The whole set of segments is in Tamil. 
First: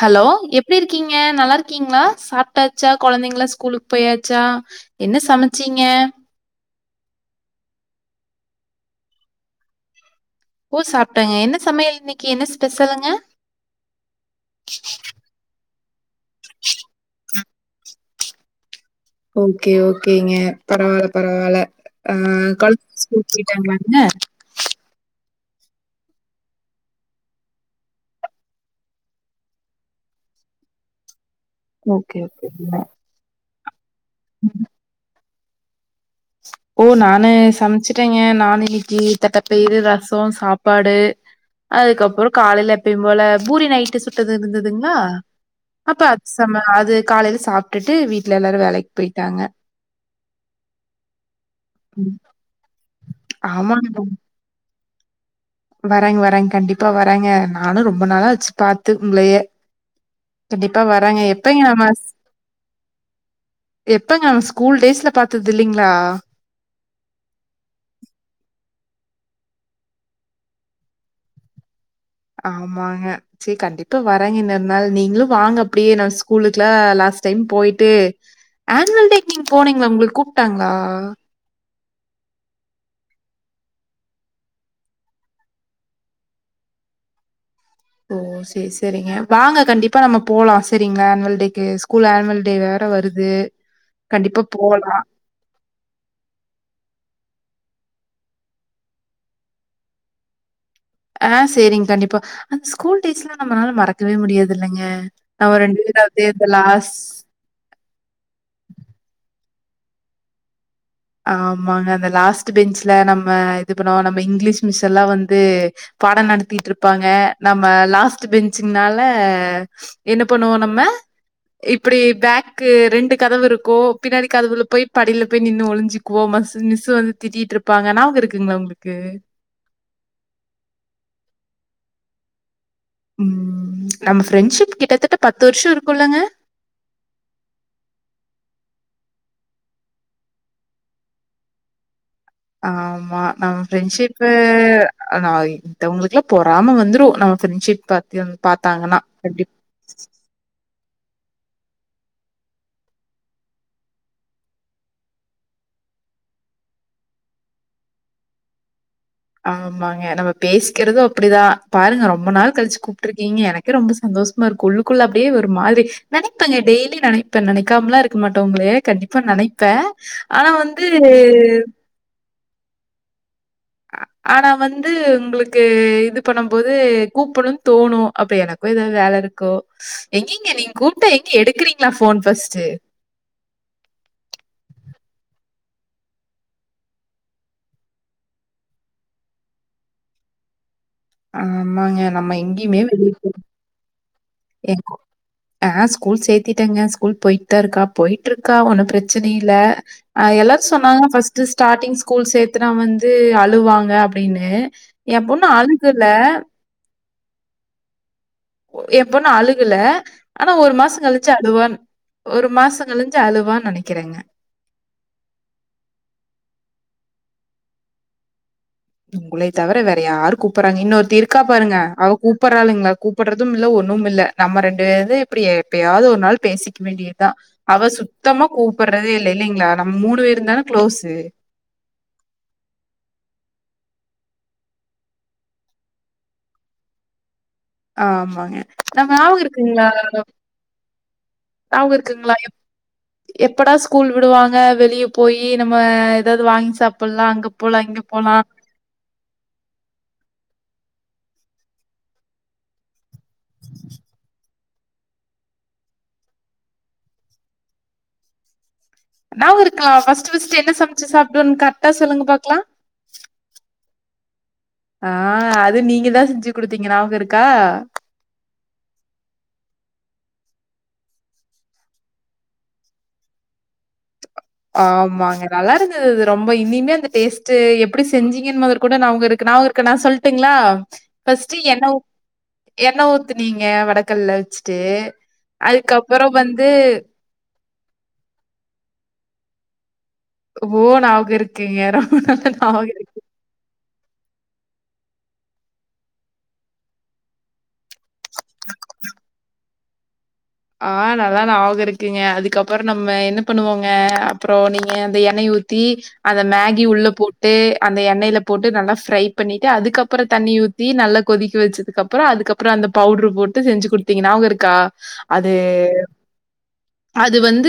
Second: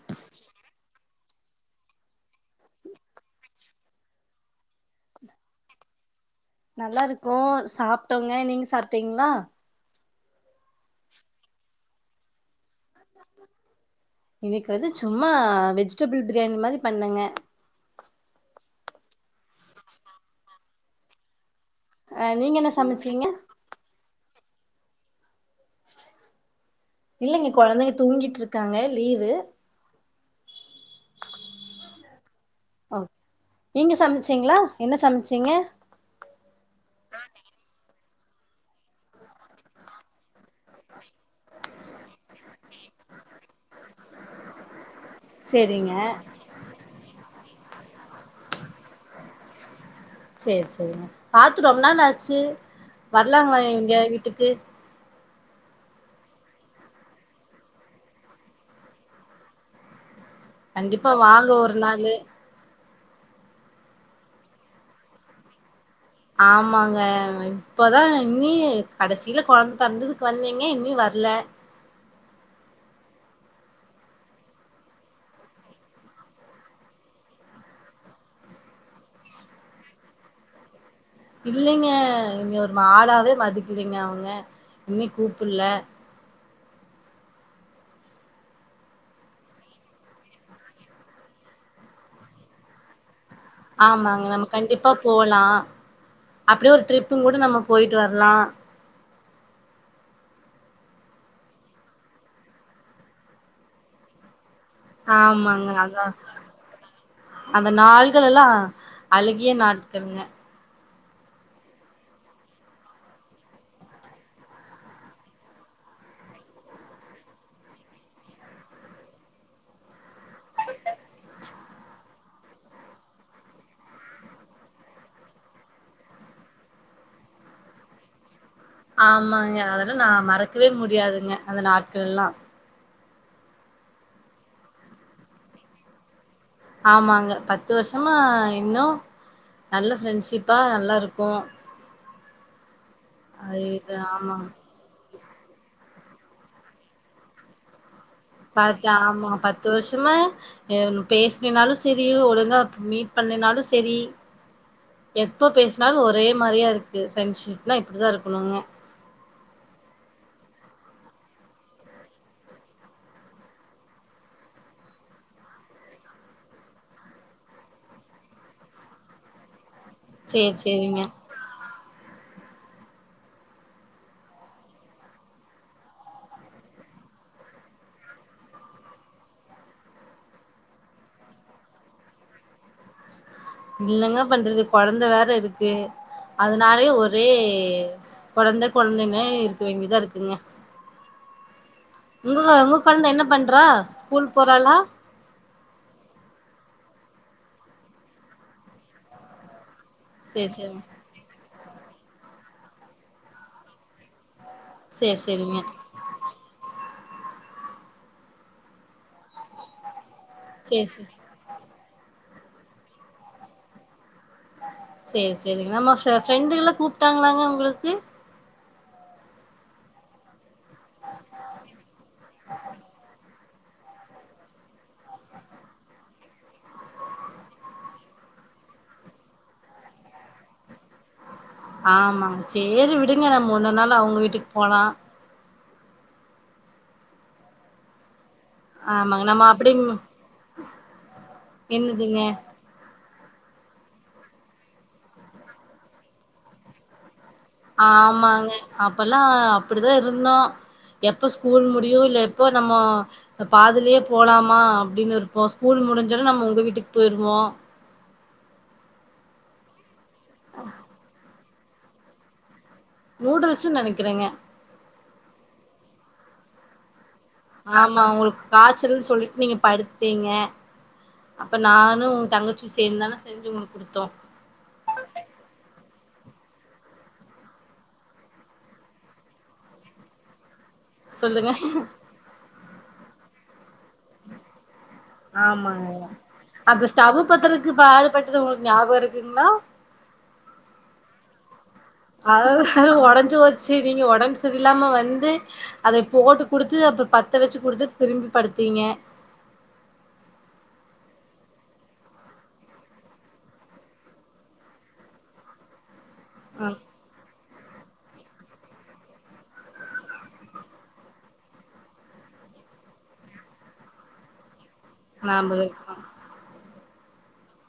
ஹலோ எப்டிருக்கீங்க நல்லா இருக்கீங்ளா சாப்ட்டாச்சா குழந்தைங்களா ஸ்கூலுக்கு போயாச்சா என்ன சமச்சீங்க நல்லாருக்கோ சாப்ட்டோங்க நீங்க சாப்ட்டீங்ளா ஓ சாப்ட்டாங்க என்ன சமையல் இன்னைக்கு என்ன ஸ்பெஷலுங்க இன்னைக்கு வந்து சும்மா வெஜிடபுள் பிரியாணி மாரி பண்ணங்க ஓகே ஓகேங்க பரவால்ல பரவால்ல ஆ அ நீங்க என்ன கொழந்தங்க சமச்சீங்க ஸ்கூல் போய் டமன்ன இல்லைங்க கொழந்தைங்க தூங்கிட்ருக்காங்க லீவு ஓகே ஓகே ஓ நீங்க சமச்சீங்ளா என்ன சமச்சீங்க ஓ நானு சமச்ட்டேங்க நானு இன்னிக்கு தட்டபயிரு ரசோ சாப்பாடு அதுக்கப்றோ காலைல எப்பயு போல பூரி நைட்டு சுட்டது இருந்துதுங்ளா சேரிங்க அப்ப அது சம அது காலைல சாப்டுட்டு வீட்ல எல்லாரு வேலைக்கு போய்ட்டாங்க சேர் செரிங்க பாத்து ரொம் நாள் ஆச்சு வரலாங்களா எங்க வீட்டுக்கு வரேங் வரேங் கண்டிப்பா வரேங்க நானு ரொம்ப நாளாச்சு பாத்து உங்களயே கண்டிப்பா வரங்க வாங்க எப்பங்க ஒரு மாஸ் நாளு எப்பங்க நம்ம ஸ்கூல் டேஸ்ல பாத்தது இல்லைங்ளா ஆமாங்க இப்பதா இன்னீ கடசீல கொழந்த பிறந்ததுக்கு வந்தீங்க இன்னீ வர்ல ஆமாங்க சேரி கண்டிப்பா வரேங்க இன்னொரு நாள் நீங்களு வாங்க அப்டியே நம்ம ஸ்கூலுக்லா லாஸ்ட் டைம் போயிட்டு ஆனுவல் டேக் நீங்க போனீங்ளா உங்கள கூப்ட்டாங்ளா இல்லைங்க என்ன ஒரு மாடாவே மதிக்கிலிங்க அவ்னுங்க உன்னி கூப்புல்ல ஓ சேர் செரிங்க வாங்க கண்டிப்பா நம்ம போலா செரிங்ளா ஆனுவல் டேக்கு ஸ்கூல் ஆனுவல் டே வேற வருது ஆமாங்க நம்ம கண்டிப்பா போலா அப்டியே ஒரு ட்ரிப்புங்கூட நம்ம போயிட்டு வரலா அ சரிங் கண்டிப்பா அந்த ஸ்கூல் டேஸ்லா நம்மளால மறக்கவே முடியாதுல்லங்க நம்ம ஆமாங்க ரெண்டு பேரு அதா அப்டியே அந்த லாஸ் அந்த நாள்களல்லா அழகிய நாட்கள்ங்க ஆமாங்க அந்த லாஸ்ட் பெஞ்ச்ல நம்ம இது பண்ணுவோ நம்ம இங்கிலீஷ் மிஸ்ஸல்லா வந்து பாட நடத்திட்ருப்பாங்க நம்ம லாஸ்ட் பெஞ்சுங்னால என்ன பண்ணுவோ நம்ம இப்பிடி பேக் க்கு ரெண்டு கதவு இருக்கும் பின்னாடி கதவுல போய் படில போய் நின்னு ஒளிஞ் சுக்குவோ மஸ் மிஸ்ஸு வந்து திட்டிட்ருப்பாங்க ஞாவகருக்குங்ளா ஒங்ளுக் ஆமாங்க அதெலா நா மறக்கவே முடியாதுங்க அந்த நாட்கள்லா ம் நம்ம ஃப்ரெண்ட்ஷிப் கிட்டத்தட்ட பத்து வருஷருக்குல்லங்க ஆமாங்க பத்து வருஷமா இன்னு நல்ல ஃப்ரெண்ட்ஷிப்பா நல்லாருக்கோ ஆமா நம்ம இது ஃப்ரெண்ட்ஷிப்பு ஆமாங்க நா மித்தவுங்களுக்லா பொறாம வந்துரு நம்ம ஃப்ரெண்ட்ஷிப் பாத்து பாத்தாங்கன்னா கண்டிப் த்து வருஷமா அ பேசிக்னாலு செரி ஒழுங்கா மீட் பண்லனாலு செரி எப்ப பேசுனாலு ஒரே மாரியாருக்கு ஃப்ரெண்ட்ஷிப்னா இப்பிடிதாருக்குணுங்க ஆமாங்க நம்ம பேசிக்கறது அப்டிதா பாருங்க ரொம்ப நாள் கழ்ச்சு கூப்ட்ருக்கீங்க எனக் கே ரொம்ப சந்தோஷமா இருக்கு உள்ளுக்குள்ள அப்டியே ஒரு மாரி நெனைப்பங்க டெய்லி நெனைப்ப நெனைக்காமலா இருக்க மாட்ட ஒங்களய கண்டிப்பா நெனைப்பே ஆனா சேரி வந்து சேரிங்க ஆனா வந்து உங்குளுக்கு இது பண்ணும்போது கூப்புனுந் தோணு அப்ப எனக் க்கு ஏதாது வேலருக்கு எங்கங்க நீங்க கூப்ட்டா எங்க எடுக்கிறீங்ளா ஃபோன் ஃபஸ்ட்டு இல்லங்க பண்றது கொழந்த வேற இருக்கு அதனாலே ஒரே கொழந்த கொழந்தைன்னே இருக்க வேண்டியதா இருக்குங்க ஆமாங்க நம்ம எங்கியிமே வெளிய போ ரா ஸ்கூல் போறா எங்க்கு அ ஸ்கூல் சேத்திட்டங்க ஸ்கூல் போயிட்த்தா இருக்கா போயிட்ருக்கா ஒன்னும் ப்ரச்சன இல்ல ஆ சேரி எல்லார் சேரிங்க சொன்னாங்க ஃபஸ்ட்டு ஸ்டார்ட்டிங் ஸ்கூல் சேத்துனா வந்து அழுவாங்க அப்டின்னு சேரி எம்பொண்ணு சேரிங்க அழுகுல எம்பொண்ணு அழுகுல ஆனா ஒரு சேரி சேரி மாசங்கழி ச்சு அழுவான் ஒரு மாசங்கழிஞ்சு அழுவான் நெனக்கிறங்க சேரி சேரி நம்ம ஃப்ரெண்டுங்கலா கூப்ட்டாங்களாங்க ஒங்குளுக்கு உங்களைய தவிர வேற யாரு கூப்பறாங்க இன்னொருத்தி இருக்கா பாருங்க அவ கூப்பட்றாளுங்ளா கூப்பட்றதுமில்ல ஒண்ணுமில்ல நம்ம ரெண்டு பேது இப்பிடி எப்பயாவுது ஒரு நாள் பேசிக்க வேண்டியதா அவ சுத்தமா கூப்பட்றதேல்ல இல்லீங்ளா நம்ம மூணு பேருந்தான க்ளோஸு ஆமா சேரி விடுங்க நம்ம உன்னோன்நாளு அவுங்க வீட்டுக்கு போலா ஆமாங்க நம்ம ஆமாங்க அப்டி ஞாவகருக்குங்ளா என்னதுங்க ஞாவகருக்குங்ளா எப்படா ஸ்கூல் விடுவாங்க வெளிய போயி நம்ம ஏதாவுது வாங்கி சாப்புட்லா அங்க போலாம், இங்க போலாம். ஆமாங்க அப்பல்லா அப்டிதாருந்தோ எப்ப ஸ்கூல் முடியு இல்ல எப்போ நம்மோ பாதிலே போலாமா அப்டின் இருப்போ ஸ்கூல் முடிஞ்சோனே நம்ம உங்க வீட்டுக்கு போயிருவோ ஞாவகருக்கா ஃபஸ்ட்டு ஃபஸ்ட்டு என்ன சமைச்சு சாப்டோன் கர்ட்டா சொல்லுங்க பாக்லா நூடுல்ஸ்ஸுன் நெனக்கிறங்க ஆ அது நீங்கதா செஞ்சு குடுத்தீங்க ஞாவகருக் ஆமா உங்குளுக்கு காச்சல்னு சொல்லிட்டு நீங்க படுத்ட்டீங்க அப்ப நானு ஒங்தங்கச்சி சேந்தான செஞ்சு உங்குளுக்கு குடுத்தோ ஆமாங்க நல்லாருந்தது அது ரொம்ப இனிமையா அந்த டேஸ்ட்டு எப்டி செஞ்சீங்கன் மொதற்கொண்டு நாவகருக்கு நாவகருக் கு நா சொல்ட்டுங்ளா சொல்லுங்க ஃபஸ்ட்டு எண்ண ஊ எண்ண ஊத்துனீங்க வடக்கல்ல வச்ட்டு அதுக்கப்பறம் வந்து ப்பத்தறக்கு பாடுபட்டது உங்களுக்கு ஞாப இருக்குங்ளா ஓ நாவ்க இருக்குங்க நா அது வேற ஒடஞ்சு போச் சரி நீங்க ஒடம்பு சரியில்லாம வந்து அத போட்டு குடுத்து அப்பறோ பத்த வச்சி குடுத்து திரும்பி படுத்தீங்க ஆ நல்லா நாவக இருக்குங்க அதுக்கப்றோ நம்ம என்ன பண்ணுவோங்க அப்றோ நீங்க அந்த எண்ணெய ஊ த்தி அந்த ஆ மேகி உள்ள போ ட்டு அந்த எண்ணெல போட்டு நல்லா ஃப்ரை பண்ணிட்டு அதுக்கப்றோ தண்ணி ஊத்தி நல்லா கொதிக்க வச்சித் அதுக்கப்றோ அதுக்கப்றோ அந்த பவுட்ரு போட்டு செஞ்சி குடுத்தீங்க நாவகா இருக்கா அது நாம அது வந்து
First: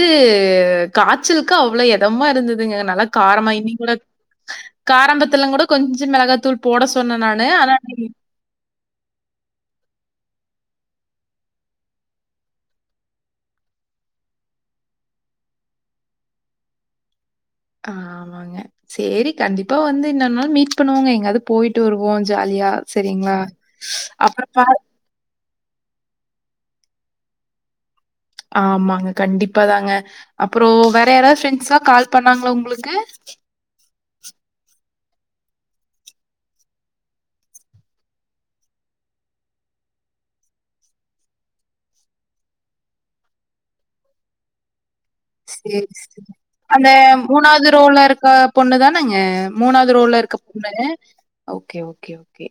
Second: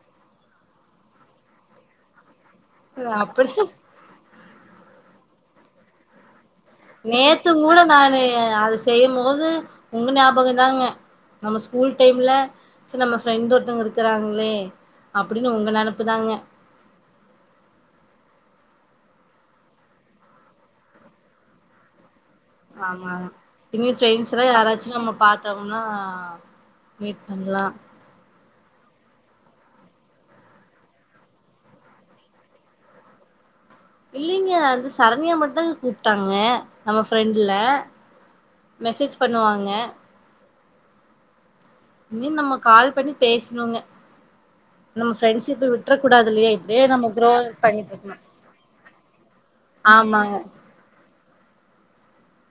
காச்சலுக்கு அவ்ளோ எத் இதமா இருந்ததுங்க நல்லா அப்படி காரமா இன்னி கூட காரம்பத்துலா கூட கொஞ்சோ மெளகா தூள் நேத்து கூட நானு அத செய்யு போது உங்க ஞாபக தாங்க நம்ம ஸ்கூல் டைம்ல சர் நம்ம ஸ்கூல் டைம்ல சு நம்ம ஃப்ரெண்ட் ஒருத்தவங்க இருக்றாங்களே அப்டின்னு உங்க நெனப்புதாங்க ஆமாங்க சேரி கண்டிப்பா வந்து இன்னொரு நாள் மீட் பண்ணுவோங்க எங்காயாதுப் போயிட்டு வருவோ ஜாலியா ஆமாங்க சரிங்ளா இனி ஃப்ரெண்ட்ஸ் அப்றோ எல்லா பார் யாராச்சு நம்ம பாத் தோம்னா மீட் பண்லா ஆமாங்க கண்டிப்பா தாங்க அப்றோ ஓ வேற யாராவது ஃப்ரெண்ட்ஸா கால் பண்ணாங்களா உங்ளுக்கு இல்லங்க வந்து சரண்யா மட்டுதாங்க கூப்டாங்க நம்ம ஃப்ரெண்ட்ல மெசேஜ் பண்ணுவாங்க இன்னிம் நம்ம கால் பண்ணி பேசணுங்க நம்மஸ் சேரி சேரி அந்த க்ரோ மூணாவது பண்ணிட்டு ரோல இருக்கணு இருக்க பொண்ணுதானங்க மூணாவது ரோல ஆமாங்க இருக்கப் [unintelligible] ஓகே ஓகே ஓகே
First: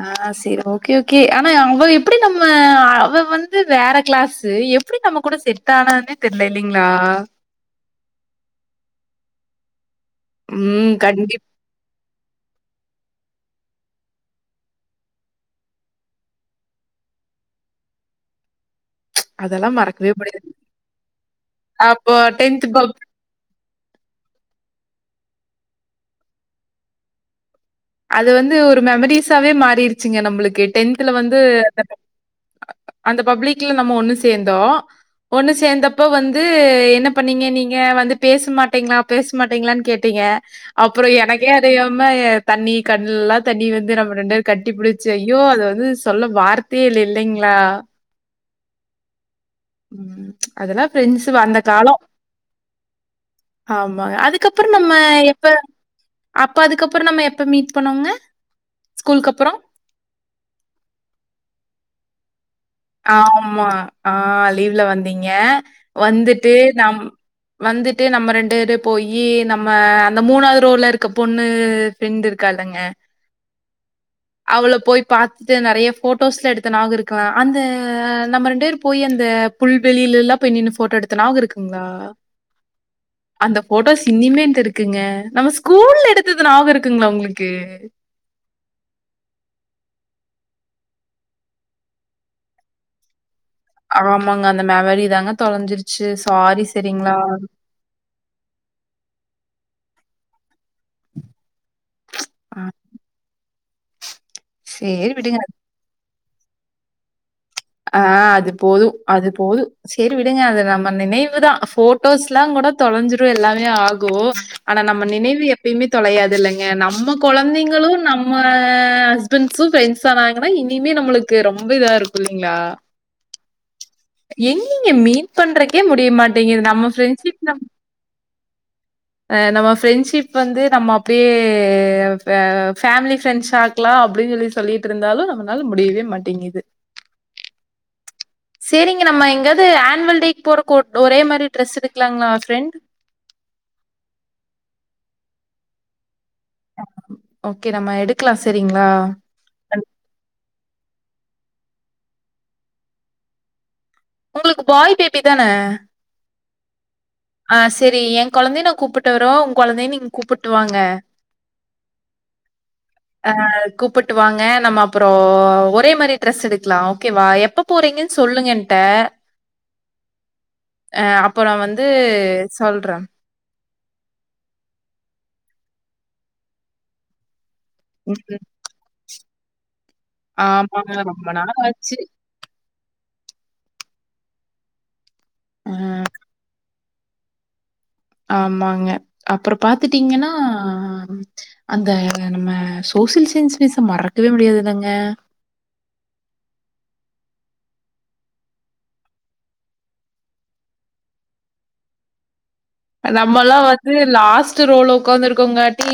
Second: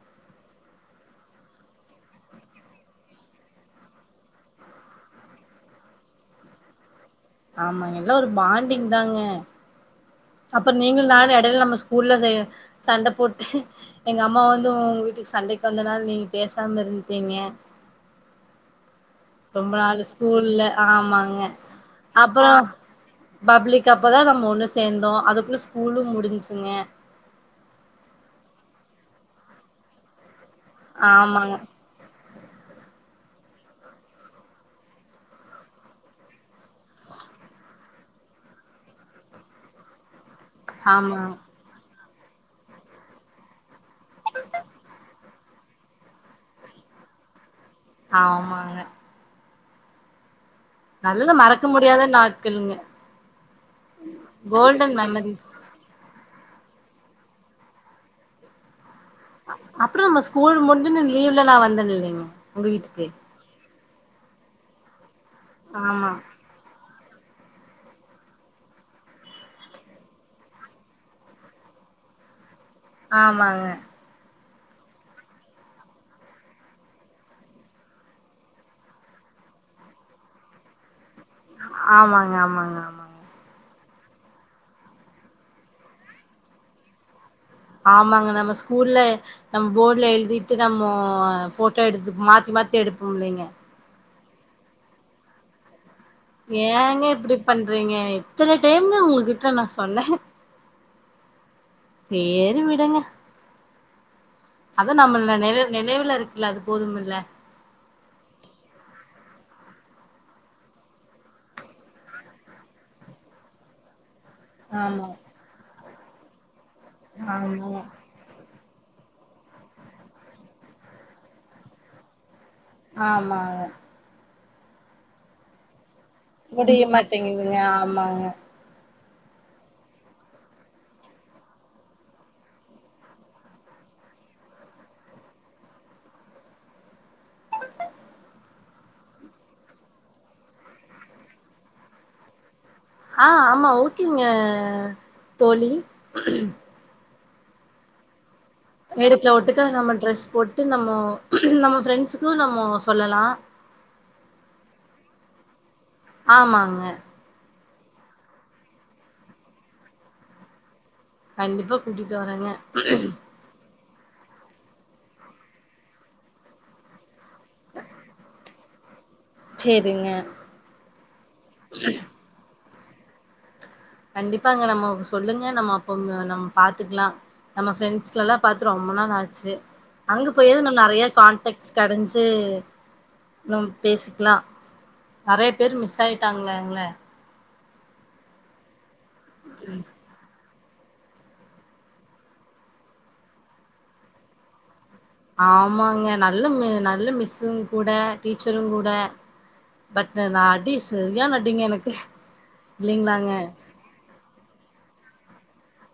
அ ஆ சேரி ஓகே ஓகே ஆனா அவ எப்டி நம்ம அ அவ வந்து வேற கிளாஸ்சி எப் எப்டி நம்ம கூட செட்டானானே தெர்ல இல்லங்ளா ஆமா எல்லா ஒரு பாண்டிங்தாங்க அப்றோ ம். நீங்ளு நானு கண்டிப் எடைல நம்ம ஸ்கூல்ல செய சண்ட போட்டே எங்க அம்மா வந்து ஒ உங்க வீட்டுக்கு சண்டைக்கு வந்தனால நீங்க பேசாம இருந்துட்டீங்க ரொம்ப அதெல்லாம் நாள் மறக்கவே முடியாது. ஸ்கூல்ல ஆமாங்க அப்போ அப்றோ பப் பப்ளிக் அப்பதா நம்ம ஒன்னு சேந்தோ அதுக்குள்ள ஸ்கூலு முடிஞ்சிங்க அது வந்து ஒரு மெமரிசாவே மாறிருச்சிங்க நம்ளுக்கு டென்த்ல வந்து ஆமாங்க அந்த அந்த பப்ளிக்ல நம்ம ஒன்னு சேந்தோ ஒன்னு சேந்தப்ப வந்து என்ன பண்ணீங்க நீங்க வந்து பேசமாட்டெங்ளாப் பேசமாட்டீங்களானு கேட்டீங்க அப்றோ ஆமாங்க எனக்கே அறியாம தண்ணி கண்லல்லா தண்ணி வந்து நம்ம ரெண்டு பேரு கட்டி புடிச்சை ஐயோ அத வந்து சொல்ல வார்த்தே இல்ல இல்லைங்ளா ஆமாங்க அதெல்லா ஃப்ரெண்ஸ் நல்ல வந்த மறக்க காலோ முடியாத நாட்களுங்க ஆமாக அதுக்கப்புற நம்ம கோல்டன் எப்ப மெமரிஸ் அப்போ அதுக்கப்றோ நம்ம எப்ப மீட் பண்ணோங்க ஸ்கூலுக்கு அப்றோ அப்றோ நம்ம ஸ்கூல் முடிஞ்சன்னு லீவ்ல நா வந்தே இல்லைங்க உங்க வீட்டுக்கு ஆமா ஆ லீவ்ல வந்தங்க ஆமா வந்துட்டு நம் வந்துட்டு நம்ம ரெண்டு பேரு போயி நம்ம அந்த மூணாவது ரோலருக்க பொண்ணு ஃப்ரெண்ட் இருக்கால்லங்க ஆமாங்க அவள போய் பாத்துட்டு நெறைய போட்டோஸ்ல எடுத்த நாவக இருக்கலா அந்த நம்ம ரெண்டு பேரு போய் அந்த புல்வெளிலல்லா போய் நின்னு ஃபோட்டோ எடுத் த நாவக இருக்குங்களா ஆமாங்க ஆமாங்க ஆமாங்க அந்த ஃபோட்டோஸ் இனிமேயான்ட்ட இருக்குங்க நம்ம ஸ்கூல்ல எடுத்தது நாபகோ இருக்குங்ளா உங்ளுக்கு ஆமாங்க நம்ம ஸ்கூல்ல நம்ப போட்ல எழுதிட்டு நம்மோ ஃபோட்டோ எடுத்து மாத்தி மாத்தி எடுப்போம்ல்லைங்க ஆமாங்க அந்த மெமரி தாங்க தொலைஞ்சிருச்சு சாரி செரிங்ளா செரிங்க எத்தன டைம்முங்க உங்ககிட்ட நா சொன்ன ஆ சேரி விடுங்க அத சரி நம்ம விடுங்க. நெனை நெனைவுல இருக்குல்ல அது போதும் இல்ல ஆ அது போது அது போது சேரி விடுங்க அது நம்ம நினைவுதா ஃபோட்டோசுல்லா கூட தொலஞ்சிரு எல்லாமே ஆகு ஆனா ஆமா நம்ம நினைவு எப்பயுமே தொலையாதுல்லங்க நம்ம ஆமாங்க கொழந்தைங்களு நம் நம்ம ஹஸ்பண்ட்சு ஃப்ரெண்ட்ஸ் ஆனாங்கனா இனிமே நம்ளுக்கு ரொம்ப இதா இருக்கு இல்லிங்ளா ஆமாங்க எங்கங்க மீட் பண்றக்கே முடிய மாட்டேங்குது முடிய நம்ம ஃப்ரெண்ட்ஷிப் மாட்டேங்குதுங்க நம் ஆமாங்க அ நம்ம ஃப்ரெண்ட்ஷிப் வந்து நம்ம அப்டியே ஃபே ஃபேமிலி ஃப்ரெண்ட்ஸா க்கலா அப்டின் சொல்லி சொல்லிட்ருந்தாலு நம்பனாள முடியவே மாட்டேங்குது சேரிங்க நம்ம எங்காது ஆன்வல் டேக்கு போறக்கு ஓர் ஒரே மாரி ட்ரெஸ் எடுக்லாங்ளா ஃப்ரெண்ட் ஆ ஆமா ஓகேங்க தோழி ஓகே நம்ம எடுக் க்லா சரிங்ளா மேடத்த ஒத்துக்க நம்ம ட்ரெஸ் போட்டு நம்மோ நம்மோ ஃப்ரெண்ட்சுக்கு நம்மோ சொல்லலா உங்களுக்கு பாய் பேபி தான ஆமாங்க ஆ செரி எ கொழந்தைய நா கூப்புட்டு வரவா உங் கொழந்தைய நீங் கூப்புட்டு வாங்க கண்டிபா கூட்டிட்டு வரங்க ஆ கூப்புட்டு வாங்க நம்ம அப்றோ ஒரே மாரி ட்ரஸ் எடுக்லா ஓகேவா எப்ப போறீங்கன் சொல்லுங்க என்ட்ட சேரிங்க அப்ப நா வந் து சொல்ற கண்டிப்பாங்க நம்ம சொல்லுங்க நம்ம அப்போ நம் பாத்துக்லா நம்ம ஃப்ரெண்ட்ஸ்லல்லா ம் பாத் து ரொம்ப நாள் ஆச்சு அங்க போய்ல் ஆமாங்க நறைய ரொம்ப நாள் கான்டக்ட்ஸ் ஆச்சு கெடஞ்சு நம் பேசிக்லா நறைய ஆ பேரு மிஸ் ஆயிட்டாங்கங்ளே ஆமாங்க அப்றோ பாத்துட்டீங்கனா அந்த நம்ம சோசியல் சயின்ஸ் மிஸ்ஸ மறக்கவே முடியாதுல்லங்க ஆமாங்க நல்ல மி நல்ல மிஸ்சுங் கூட டீச்சருங் கூட பட்டு நா அடி சரியான அடிங்க எனக்கு இல்லைங்களாங்க நம்பலா ஒத் து லாஸ்ட்டு ரோல உக்காந்துருக்கோங்காட்டி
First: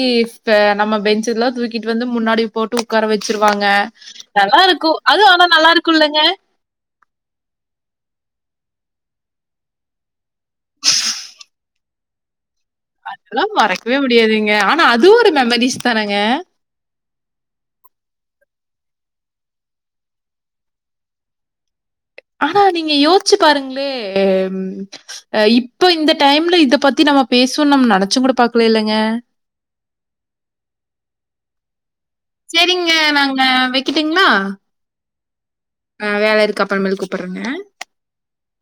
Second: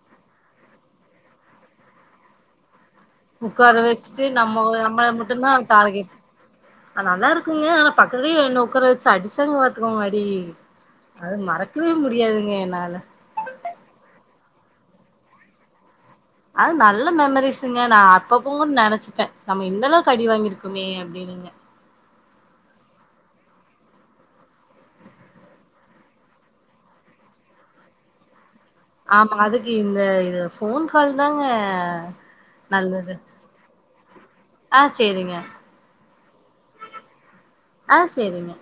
அ நம்மோ பெஞ்சுல்லா தூக்கிட்டு வந்து முன்னாடிப் போட்டு உக்கார வெச்சிருவாங்க உட்கார வச்சுட்டு நல்லா நம்ம இருக்கோ அது ஆனா நல்லா இருக்கு இல்லங்க அ நல்லா இருக்குங்க ஆனா பக்கத்துலேயே என்ன உக்கார வெச்சு அடிச்சாங்க பாத்துக்கோங்க அடி அது மறக்கவே முடியாதுங்க என்னால அதலா மறக்கவே முடியாதுங்க ஆனா அதுவு ஒரு மெமரீஸ் தானங்க அது நல்ல மெமரிசுங்க நா அப்பப்பவு நெனச்சிப்பே நம்ம இந்தளவுக்கு அடி வாங்கியிருக் குமே அப்டினுங்க ஆனா நீங்க யோச்சி பாருங்ளே அ இந்த டைம்ல இத பத்தி நாம பேசுவோம்னு நம்ம நெனச்சும் கூட பாக்ல இல்லங் ஆமாங்க அதுக்கு இந்த இது ஃபோன் கால் தாங்க சேரிங்க நல்லது நாங்க வெக்கிட்டுங்ளா ஆ செரிங்க ஆ வேல இருக்கு அப்பறமேல் கூப்பற்றேங்க ஆ சேரிங்க